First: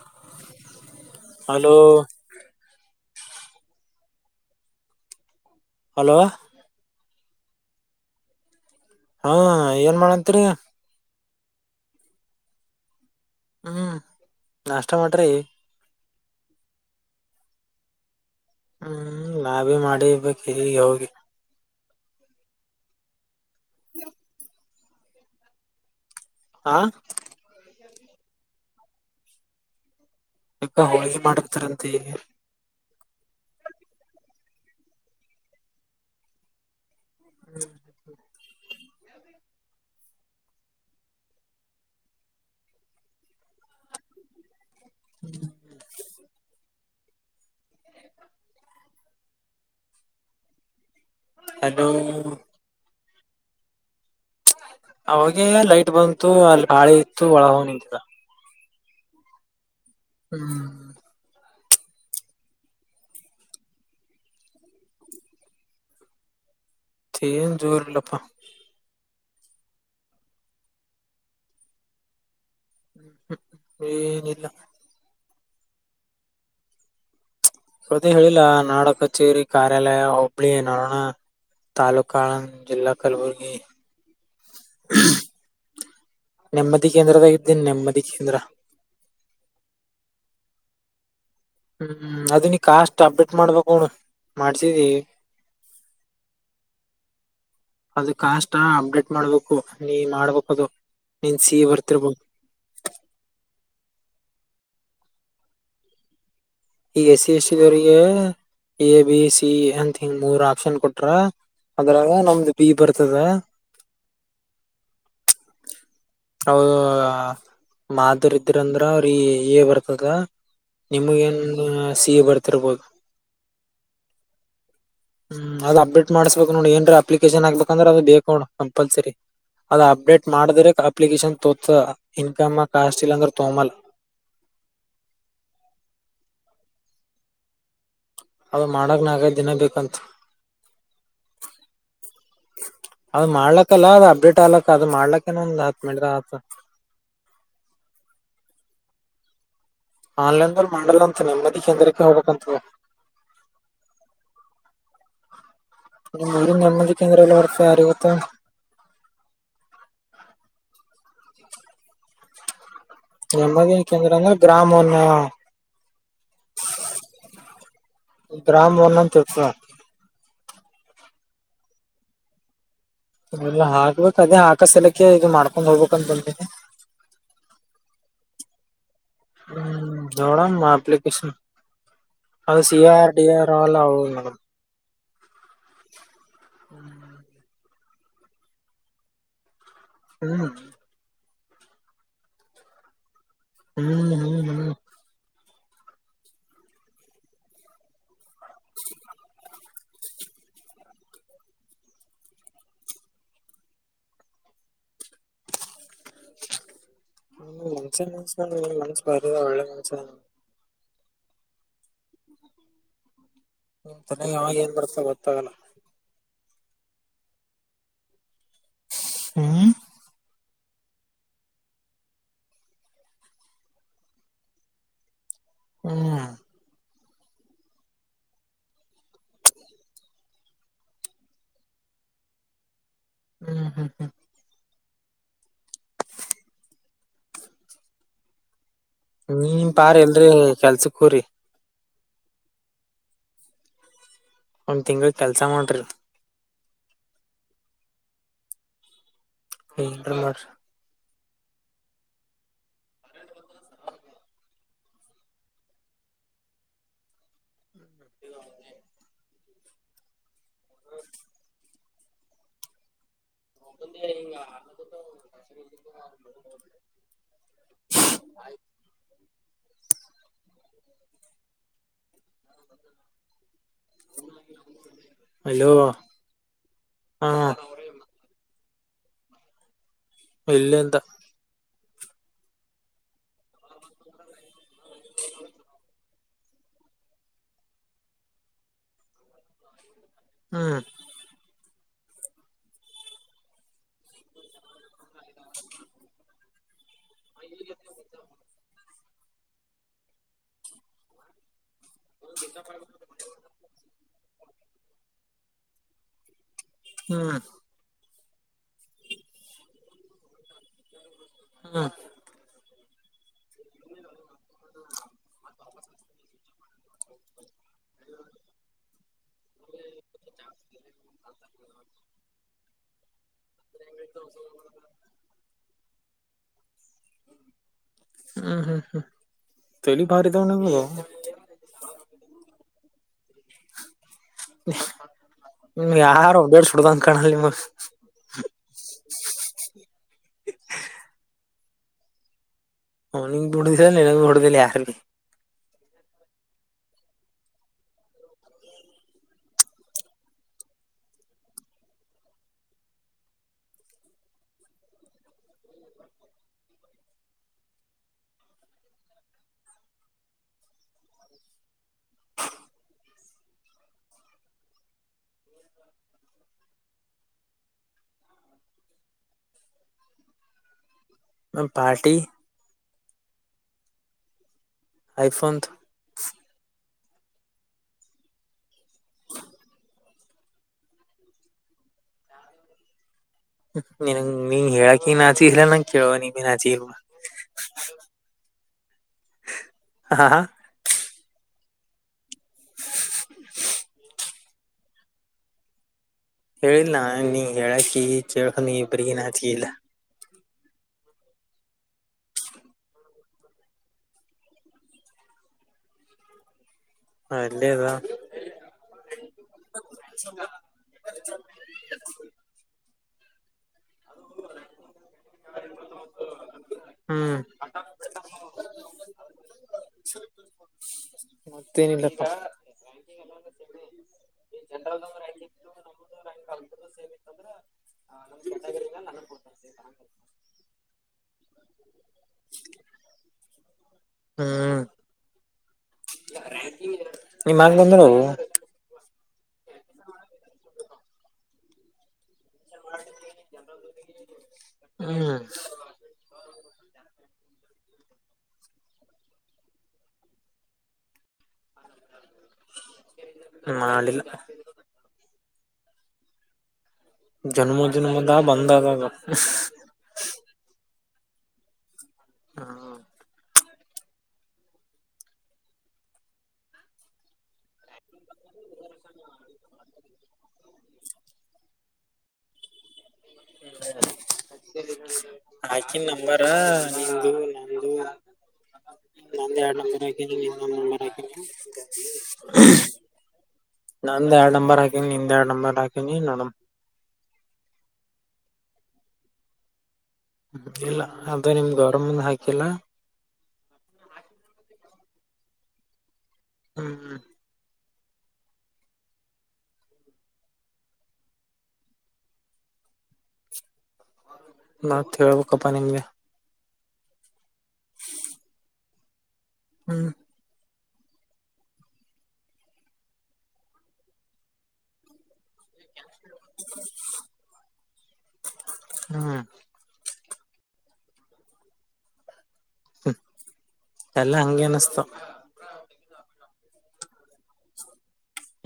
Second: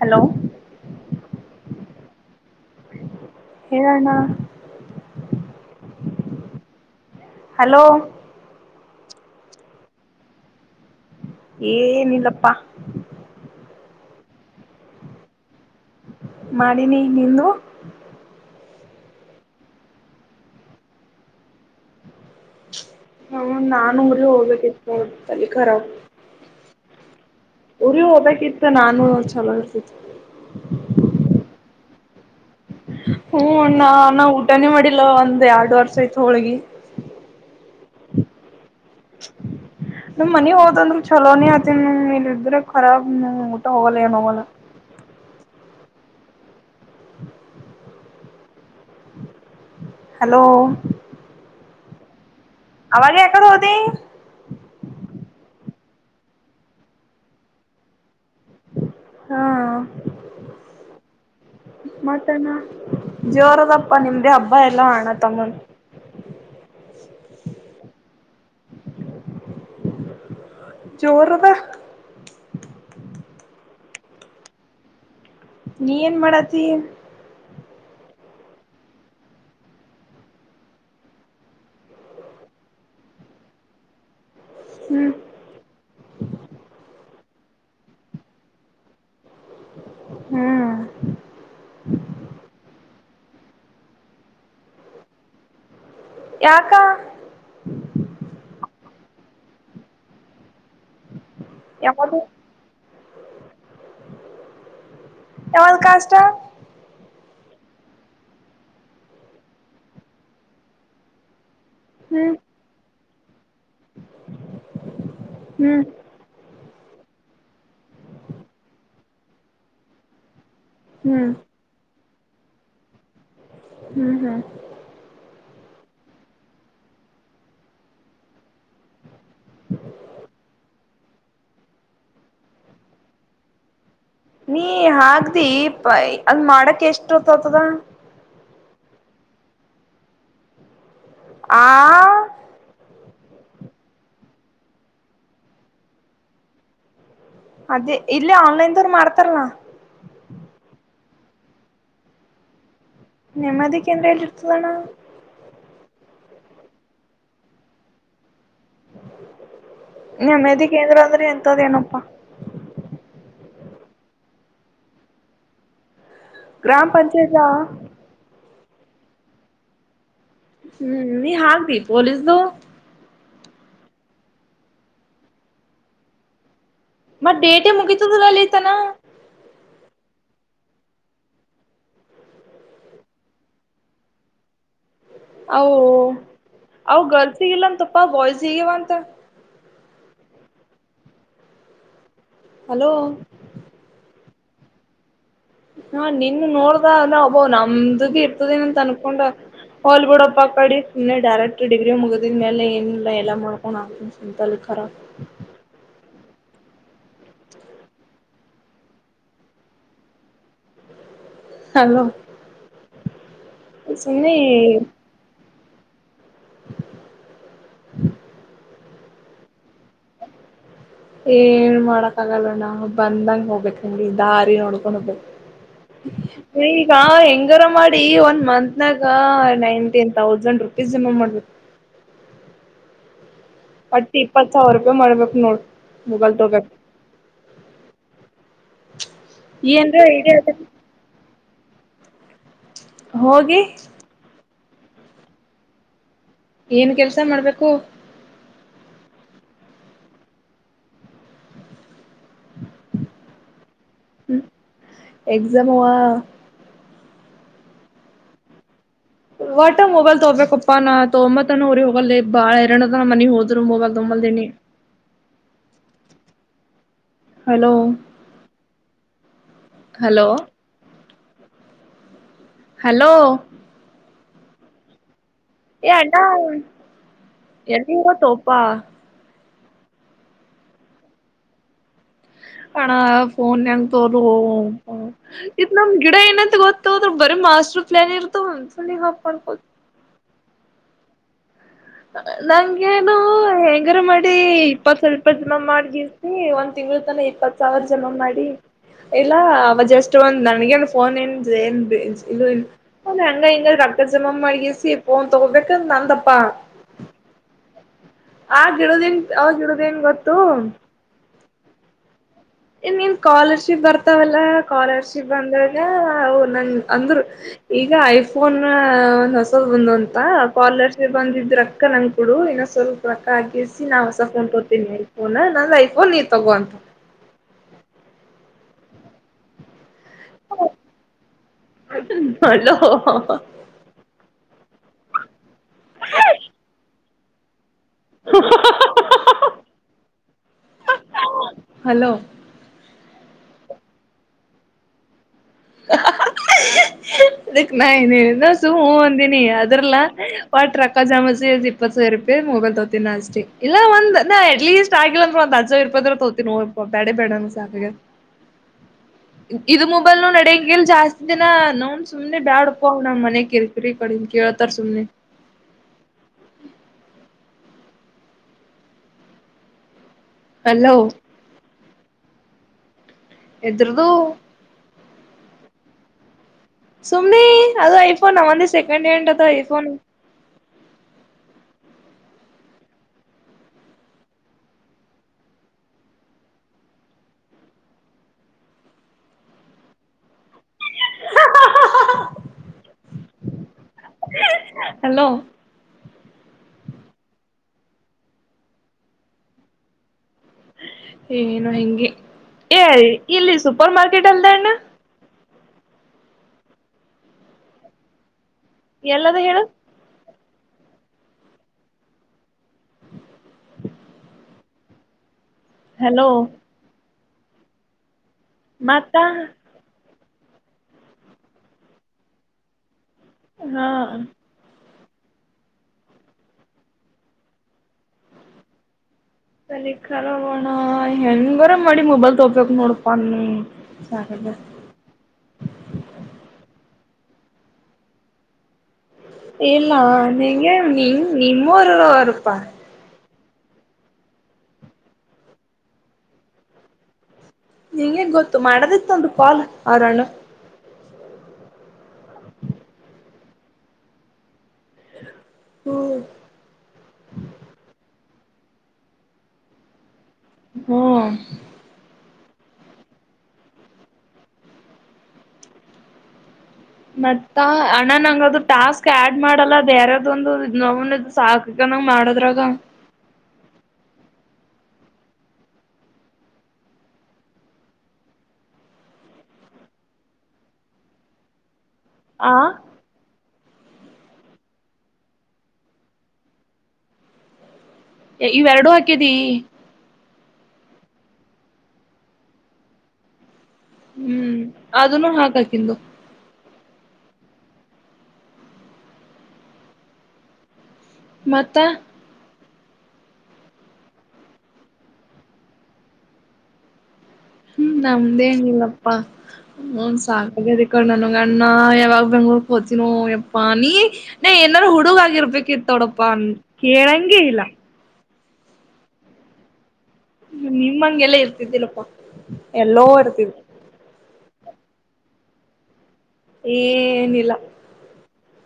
Hello hello ಹೇಳಣ್ಣ hello hello ಹಾ ಏನ್ ಮಾಡತ್ರಿ ಏನಿಲ್ಲಪ್ಪಾ ಹ್ಮ್ ನಾಷ್ಟ ಮಾಡ್ರಿ ಮಾಡಿನಿ ನೀನು ಹ್ಮ್ ಲಾಬಿ ಮಾಡಿರ್ಬೇಕಗ ಹೋಗಿ ಹ್ಮ ನಾನು ಊರಿಗೆ ಹೋಗ್ಬೇಕತ್ತುಲ್ಲಿ ಖರ ಹಾ ಉರಿ ಹಓದಕ್ ಇತ್ತು ನಾನು ಒಂದ ಚಲೋ ಇರ್ತ ಯಗ ಹೋಳಿ ಮಾಡಕ್ತಾರಂತೆ ಗೆ ಹ್ಮ ಅಣ್ಣ ನಾ ಊಟನೇ ಮಾಡಿಲ್ಲ ಒಂದ್ ಎರಡು ವರ್ಷ ಆಯತು ಹೋಳ್ಗಿ ಹ್ಮ [inaudible] ನಮ್ ಮನ ಹೋದಂದ್ರು ಚಲೋನೇ ಆತಿ ಇಲ್ಲ ಇದ್ರೆಖರಾಬ್ ಊಟ ಹೋಗಲ್ಲ ಏನ್ ಹೋಗಲ್ಲ ಹ [unintelligible] ಹಲೋ ಅದುೋ ಅವವಾಗ ಯಾಕಡೆ ಹೂ ಅವಾಗ ಲೈಟ್ ಬಂತು ಅಲ್ಲಿ ಬಾಳೆ ಇತ್ತು ಒಳ ಹ ನಿಂತದ ಹಾ ಹ್ಮ್ ಮತ್ತ ಜೋರದಪ್ಪ ನಿಮ್ದೆ ಹಬ್ಬ ಎಲ್ಲಾ ಹಣ ತಮ್ಮನ್ [inaudible] ಏನ್ ಜೋರಿಲ್ಲಪ್ಪ ಜೋರುದಾ ಹ್ಮ್ ಹ್ಮ್ ಏನಲ್ಲ ನೀ ಏನ್ ಮಾಡತಿ ಸೌದ ಹೇಳಿಲ್ಲಾ ನಾಡ ಕಚೇರಿ ಕಾರ್ಯಾಲಯ ಒಬ್ಳಿ ನೋಡೋಣ ತಾಲೂಕ ಅಣ್ಣ ಇಲ್ಲ ಕಲಬುರ್ಗಿ ಹ್ಮ್ ನೆಮ್ಮದಿ ಕೇಂದ್ರದಾಗಿ ದನ್ ನೆಮ್ಮದಿ ಕೇಂದ್ರ ಹ್ಮ್ ಹ್ಮ್ ಅದ ನೀ ಕಾಸ್ಟ್ ಅಪ್ಡೇಟ್ ಮಾಡ್ಬೇಕು ಮಾಡ್ಸಿದಿ ಯಾಕ ಅದು ಕಾಸ್ಟ್ ಅಪ್ಡೇಟ್ ಮಾಡ್ಬೇಕು ನೀ ಮಾಡ್ಬೇಕು ಅದು ನೀನ್ ಸಿೀ ಬರ್ತರಬೋ ಯಾವುದು caste S C S T ಅವರಿಗೆ ಎ ಬಿ ಸಿ ಅಂತ ಹಿಂಗ ಮೂರ್ ಆಪ್ಷನ್ ಕೊಟ್ರ ಅದ್ರಾಗ ಹ್ಮ್ ನಮ್ದು ಬಿ ಬರ್ತದ ಹ್ಮ್ ಹೌ ಮಾದುರ್ ಇದ್ದರಂದ್ರ ಅವ್ರಗೆ ಏ ಬರ್ತದ ನಿಮಗ ಹ್ಮ್ ನ್ ಹ ಸಿ ಬರ್ತರ್ಬೋದು ಹ್ಮ್ ಹ್ಮ್ ಹ್ಮ್ ಅಡಟ್ ಮಾಡ್ಬೇಕ ನೋಡಿ ಏನ್ರಿ ಅಪ್ಲಿಕೇಶನ್ ಆಗ್ಬೇಕಂದ್ರ ಅದು ಬೇಕ ನೋ ಕಂಪಲ್ಸರಿ ಅದ ಅಪ್ಡೇಟ್ ಮಾಡದ್ರ ಅಪ್ಲಿಕೇಶನ್ ತೋತ ಇನ್ಕಮ್ ಕಾಸ್ಟ್ ಇಲ್ಲ ಅಂದ್ರ ತೋಮಲ್ಲ ನೀ ಹಾಗಗ್ದಿ ಅಲ್ ಮಾಡಕ್ ಎಷ್ಟುತತದ ಅದು ಮಾಡಕ್ ನಾಗೈ ದಿನ ಬೇಕಂತ ಆ ಅದ್ ಮಾಡ್ಲಕ್ಕಲ್ಲ ಅ ಅಪ್ಡೇಟ್ ಆಗ್ಲಕ್ ಅದ್ ಮಾಡ್ಲಕ್ಕಏನ ಒಂದ್ ಹತ್ ಮೆಟದ ಆತ ಅದೇ ಇಲ್ಲ ಆನ್ಲೈನ್ದವರು ಮಾಡ್ತಾರಲ್ಲ ಆನ್ಲೈನ್ಲ್ ಮಾಡಲ್ಲ ಅಂತ ನೆಮ್ಮದಿ ಕೇಂದ್ರಕ್ಕೆ ಹೋಗಬೇಕಂತ ನೆಮ್ಮದಿಕ್ಕೆ ಎಂದಲಿ ಇರ್ತದಣ ಮ ನರ್ಮದಿ ಕೇಂದ್ರಲ್ಲ ವರ್ತ ಯಾರಗತ್ತ ನೆಮ್ಮೆದಿಿಕ ಂದರು ಅಂದ್ರೆ ಎಂತದೇನಪ್ಪಾ ಎಮ್ಮದನ ಕೇಂದ್ರಂದ ಗ್ರಾಮನ್ನ ಗ್ರಾಮ ಪಂಚಾಯತ್ಾ ಗ್ರಾಮವನ್ನ ಚೊಪ ಹ್ಮ್ ನೀ ಹಾಗಾಕ್್ದಿ ಪೊಲೀಸ್ದ ಎಲ್ಲಾ ಹಾಕ್ಬೇಕು ಅದೇ ಹಾಕ ಸಲಕ್ಕೆ ಇದು ಮಾಡ್ಕೊಂಡ್ ಹೋಗ್ಬೇಕು ಅಂತ ಬಂತೀನಿ ಮತ್ತ ಡೇಟೆ ಮುಗಿತದಲ್ಲಿತನ ಹ್ಮ್ ದೋಡಣ ಆಪ್ಲಿಕೇಶನ್ ಅದು ಸಿಆರ್ ಡಿಆರ್ಲ್ಲ ಆಗ ಓ ಅವ ಗರ್ಲ್ಸ್ ಹಗಿಲ್ಲಂತಪ್ಪಾ ಬಾಯ್ಸ್ ಹಗಿವ ಅಂತ ಹ ಹಲೋ ಹ್ಮ ನೀ ಹಾ ನಿನ್ ನೋಡ್ದ ನಾ ಒಬ್ಬೋ ನಮ್ದಬಿ ಇರ್ತದ ಏನ್ ಅಂತ ಅನ್ಕೊಂಡ. ಹೋಲಿ ಬಿಡ್ಪ ಅ ಕಡಿ ಸುಮ್ನೆಡೈರೆಕ್ಟ್ ಡಿಗ್ರಿ ಮುಗಿದ ಮೇಲೆ ಏನಿಲ್ಲ ಎಲ್ಲ ಮಾಡ್ಕೊಂಡು ಆಂತಲ್ಲ. [inaudible] [unintelligible] ಹಲೋ. ಹ್ಮ ಸುಮ್ನೆ ಚನ್ನಾಗಿ ಅವ ಏನ್ ಬರ್ತ ಗೊತ್ತಾಗಲ್ಲ ಹ್ಮ್ ಏನ್ ಮಾಡಕ್ ಆಗಲ್ಲ ನಾವು ಬಂದಂಗ ಹೋಗ್ಬೇಕಕ್ಂಗಗೆ ದಾರಿ ನೋಡ್ಕೊಂಡ ಹೋಗು ಹ್ಮ್ ಹಾ ಹೆಂಗಾರ ಮಾಡಿ ಒನ್ ಮಂತ್ನಾಗ ನೈನ್ಟಿನ್ ತೌಸಂಡ್ ರುಪೀಸ್ ಜಮಾ ಮಾಡ್ಬೇಕು ಹ ಹ್ಮ್ ಹ್ಮ್ ಹ್ಮ್ ಅಟ್ಟ ಇಪ್ಪತ್ ಸಾವಿರ ರೂಪಾಯಿ ಮಾಡ್ಬೇಕು ನೋಡ ಮುಗಲ್ ತಗ ನೀ ಪಾರ್ ಎಲ್ರಿ ಕೆಲ್ಸಕ್ೋರಿ ಹೋಗಿ ಒಂದ್ ತಿಂಗಳ ಕೆಲ್ಸ ಮಾಡೋ್ರಿ ಏನ್ ಕೆಲ್ಸ ಮಾಡ್ಬೇಕು [unintelligible] ಹ್ಮ ಎಕ್ಸಾಮವಾ. ಒಟಂಗ ಮೊಬೈಲ್ ತೋಬೇಕಪ್ಪಾನ ತೋಮ್ಮನ ಊರಿಗಿ ಹೋಗಲ ನಾ ಬಾಳ ಐರಣ ಮನಗ್ ಹೋದ ರು ಮೋಬಲ್ದೊಬಲ್ದನೆ ಹಲೋ, ಹಲೋ ಹಲೋ ಅಲೋ ಏ ಅಣ್ಣ ಹಾ ಎಲ್ಲಿಗಿ ಹೊತ್ತೋಪ. ಇಲ್ಲಿ ಇಂದ್. ಅಣ ಫೋನ್ ಯಂಗ ತೋಲೊ ಇದುನಮ್ ಗಿಡ ಏನಂತ ಗೊತ್ತು, ಬರೇ ಮಾಸ್ಟರ್ ಪ್ಲಾನ ಇರ್ತದ. ಹ್ಮ್. ನಂಗೆೇನು ಹೆಂಗಾರ ಮಾಡಿ ಇಪ್ಪ ಸ್ವಲ್ಪ ಜನ ಮಾಡಗಿಸಿ ಒಂದ ತಿಂಗಳ ತನಾ ಇಪ್ಪತ್ ಸಾವಿರ ಜಮ ಮಾಡಿ, ಇಲ್ಲ ಅವ ಜಸ್ಟ್ ಒಂದ್ ನನ್ಗನ್ ಫೋನ್ ಎನ್ ಜೆನ್, ಇ ಇಲ್ಲ ಹಂಗ ಹೆಂಗ ರೊಕ್ಕ ಜಮಾ ಮಾಡಗೇಸಿ ಫೋನ್ ತೊಗೊಬೆಕ್ ಅಂತ್ ನಂದಪ. ಹ್ಮ್. ಆ ಗಿಡುದನ್ ಅವ ಗಿಡುದನ್ ಗೊತ್ತು. ಹ್ಮ. ಇ ನೀನ್ ಸ್ಕಾಲರ್ಶಿಪ್ ಬರ್ತಾವಲ್ಲ ಸ್ಕಾಲರ್ಶಿಪ್ ಬಂದಾಗ ಅವು ನನ್ ಅಂದ್ರು ಈಗ ಐಫೋನ್ ಒಂದ್ ಹೊಸದ ಬಂದು ಅಂತ ಸ್ಕಾಲರ್ಶಿಪ್ ಬಂದಿದ್ ರೊಕ್ಕ. ನಂ ಕಡು ಇನ್ನ ಸ್ವಲ್ಪ ರೊಕ್ಕ ಆಗಿಸಿ ನಾ ಹೊಸ ಫೋನ್ ತೋತೀನಿ ನಿನ್ನ ಫೋನ್ ಹಾ ನಂದ್ ಐಫೋನ್ ನೀ ತೊಗೊ ಅಂತ. ಹ್ಮ್ ಹ್ಮ್ ಹ್ಮ್ ತೇಲಿ ಬಾರಿ ಈದ್ಗಾ ಆದ. ಹಲೋ, ಯಾರು ಬೇಡ್ ಸುಡ್ದ ಅಂದ ಕಾಣಲ್ ನಿಮ ಹಲೋ, [unintelligible] ಅದಕ್ಕ ನಾ ಹೇಳ್ದ ಸುಮ್ಮ ಹ್ಮ್ ಅಂದಿನಿ ಅದ್ರಲ್ಲ, ಒಟ್ಟ ರೊಕ್ಕ ಜಮಾಸಿ ಇಪ್ಪತ್ ಸಾವಿರ ರೂಪಾಯಿ ಮೊಬೈಲ್ ತೊತ್ತಿನಿ ಅಷ್ಟೇ ಇಲ್ಲ ಒಂದ್ ನ ಅಟ್ ಲೀಸ್ಟ್ ಆಗಿಲ್ಲ ಅಂದ ಎರಡು ಸಾವಿರಪದರೆ ತೋತಿನಿ ಬೇಡ ಬೇಡ ನಂಗ್ ಸಾಕ ಆಗ್ಯದ ಇದು ಮೊಬೈಲ್ ನ ಹೆಂಗಗೆಲ್ ಜಾಸ್ತಿ ದಿನ ನೋನ್ ಸುಮ್ನೆ ಬ್ಯಾಡಪ್ಪ ಅವ್ ನಮ್ಮ್ ಮನೆಗ ಕಿರಿ ಕಿರಿ ಕಡನ್ ಕೇಳ್ತಾರ ಸುಮ್ನೆ. [inaudible] ಹಲೋ, ನನ್ನ ಪಾರ್ಟಿ. ಎದರದು. ಐಫೋನ್ದು. ಸುಮ್ನೆ ಅದು ಐಫೋನ್ ಅವವಂದ ಸೆಕೆಂಡ್ ಹ್ಯಾಂಡ್ ಅದು ಐಫೋನ್. ನೀ ನೀನ್ ಹೇಳಕ ನಾಚಿ ಇಲ್ಲ ನಂಗ ಕೇಳೋನಿಗಿ ಬೀ ನಾಚಿಗಿ ಇಲ್. ಹಾ ಹಾ. ಹಲೋ ಹೇಳಿಲ್ಲಾ ನೀ ಹೇಳಕಿ ಈ ಚೇಳ್ಕ ನೀ ಇಬರಿಗಿ ನಾಚಿಕೆ ಇಲ್ಲ. ಏನು ಇಂಗೆ ಎ ಇಲ್ಲಿ ಸೂಪರ್ ಮಾರ್ಕೆಟ್ ಅಲ್ದ ಅಣ್ಣ. ಹ ಎಲ್ಲೇದಾ. ಎಲ್ಲದ ಹೇಳು. [inaudible] ಹಲೋ, ಹ್ಮ್. ಮತ ಮತ್ತೇನಿಲ್ಲಪ್ಪ ಹಾ ಪರಿಖಾರೋಗೋಣ ಹೆಂಗರ ಮಾಡಿ ಮೊಬೈಲ್ ತೊಬೇಕಕ್ ನೋಡ್ಪ ಅನ್ನಿ ಅ ನಿಮ್ಮಾಗ ಬಂದರು ಇಲ್ಲಾ ನಿಗೆ ನಿ ನಿಮ್ಮವರು ಅವರುಪಾ ಹ್ಮ್ ನಿಂಗೆ ಗೊತ್ತು ಮಾಡದಿತ್ತಂದು ಪಾಲ್ ಆರಣ ಮಾಡಡಿಲ್ಲ ಹ್ಮ್ ಜನ್ಮ ಜನ್ಮದಾ ಬಂದದಾಗ ಹ್ಮ ಹಾ ಮತ್ತ ಅಣ್ಣ ನಂಗ ಟಾಸ್ಕ್ ಆಡ್ ಮಾಡಲ್ಲ ಬೇರೆ ಯ್ದ ಒಂದು ನದು ಸಾಕನಂಗ ಮಾಡದ್ರಾಗ ಹಾಕನ್ ನಂಬಾರ ನಿಮ್ದ ನಂದು ನಂದ ಎರಡು ನಂಬರ ಹಕ ಇ ನಂಬರ ಆಕಿ ಆ ನಂದು ಹ್ಯಾಡ್ ನಂಬರ್ ಹಾಕೀನಿ ಎರಡು ನಂಬರ್ ಹಾಕೀನಿ ನಾನು ಇವೆರಡುಹಾಕಿದಿ ಇಲ್ಲ ಅದು ನಿಮ್ ಗೌರಮ್ಮಮುಂದ ಹಾಕಿಲ್ಲ ಹ್ಮ್ ಅದನು ಹಾಗಾಕಂದು ಹ್ಮ್ ಹ್ಮ್ ಮತ್ತ ಮ ಹೇಳ್ಬೇಕಪ್ಪಾ ನಿಮ್ಗೆ ಹ್ಮ್ ನಮ್ದೇ ಹೆಂನಿಮಲ್ಲಪ್ಪಾ ಹ ಹ್ಮ್ ಸಾಕ ಕಣ್ಣನಗೆ ಅಣ್ಣ ಯಾವಾಗ ಬೆಂಗ್ಳೂರ್ ಹೋತನೋ ಯಪ್ಪ ನೀ ನ ಏನಾರು ಹುಡುಗ ಆಗಿರ್ಬೇಕಿತ್ತ ತೊಡಪ್ಪ ಅ ಕೇಳಂಗ ಇಲ್ಲ ಹ್ಮ್ ನಿಮ್ಮ ಹಂಗೆಲ್ಲ ಇರ್ತಿದ್ದಿಲ್ಲಪ್ಪಾ ಎಲ್ಲೋ ಇರ್ತಿದ್ ಎಲ್ಲ ಹಂಗೆ ಅನಸ್ತ ಏನಲ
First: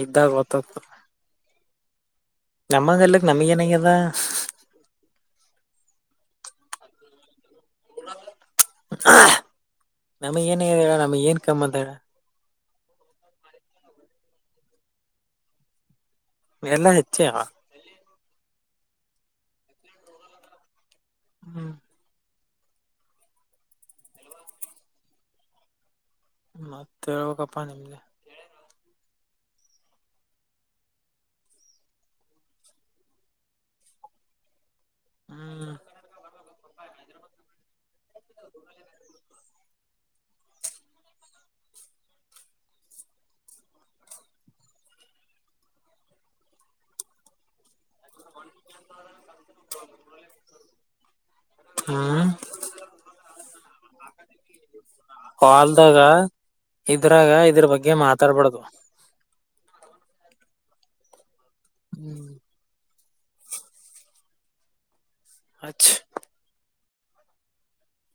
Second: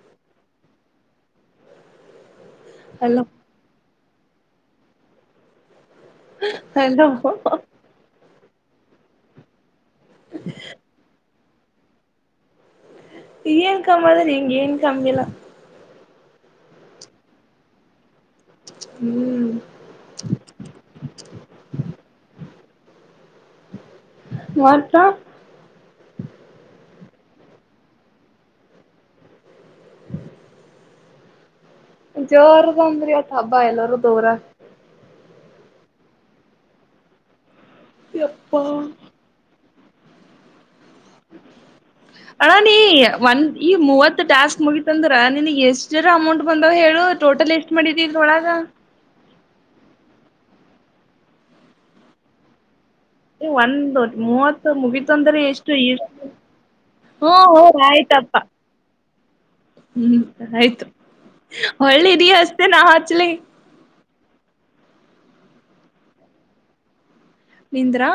ಇದ್ದಾಗ ಗೊತ್ತತ್ತು ನಮ್ಮ ಹಲೋ ಗಲ್ಲಕ್ ನಮಗೆನಗೆದಾ ಹನು ನಮಗ್ ಏನ್ಡ ನಮಗ್ ಏನ್ ಕಮ್ಮದಡ ಏನ್ ಕಮ್ಮಾದ ನೀಂಗ ಏನ್ ಕಮ್ಮಿಲ್ಲಾ ಎಲ್ಲ ಹೆಚ್ಚ ಹ್ಮ್ ಹ್ಮ್ ವರ್ತಾ ಮತ್ತೆ ಕಪ್ಪ ನಿಮಲೆ ಜೋರ ಬಂದ್ರರಿ ಒತ್ತು ಹಬ್ಬಾ ಎಲ್ಲಾರೂ ದೋರ ಹ್ಮ ಎಪ್ಪ ಹ ಅಣ ನೀ ಒಂದ್ ಈ ಮೂವತ್ತು ಟಾಸ್ಕ್ ಮುಗಿತಂದ್ರ ನಿನ್ಗ್ ಎಷ್ಟ ಜರ ಅಮೌಂಟ್ ಬಂದವ ಹೇಳ ಟೋಟಲ್ ಲಷ್ಟ್ ಮಾಡಿದ್ದ ಗೋಳ ಹ್ಮ್ ಒಂದು ಮೂವತ್ ಮುಗಿತಂದ್ರೆ ಎಷ್ಟು ಈ ಕಲ್ದಾಗ ಹ್ಮ ಇದ್ರಾಗ ಹೋ ಇದ್ರ ಬಗ್ಗೆ ಆಯ್ತಪ್ಪ ಮಾತಾಡ್ಬಾರಡ್ದು ಹ್ಮ್ ಆಯ್ತು ಒಳ್ಳಿದ ಹ್ಮ್ ಅಷ್ಟೇ ನಾ ಹಚ್ಲಿ ಅ ನಿಂದ್ರಾ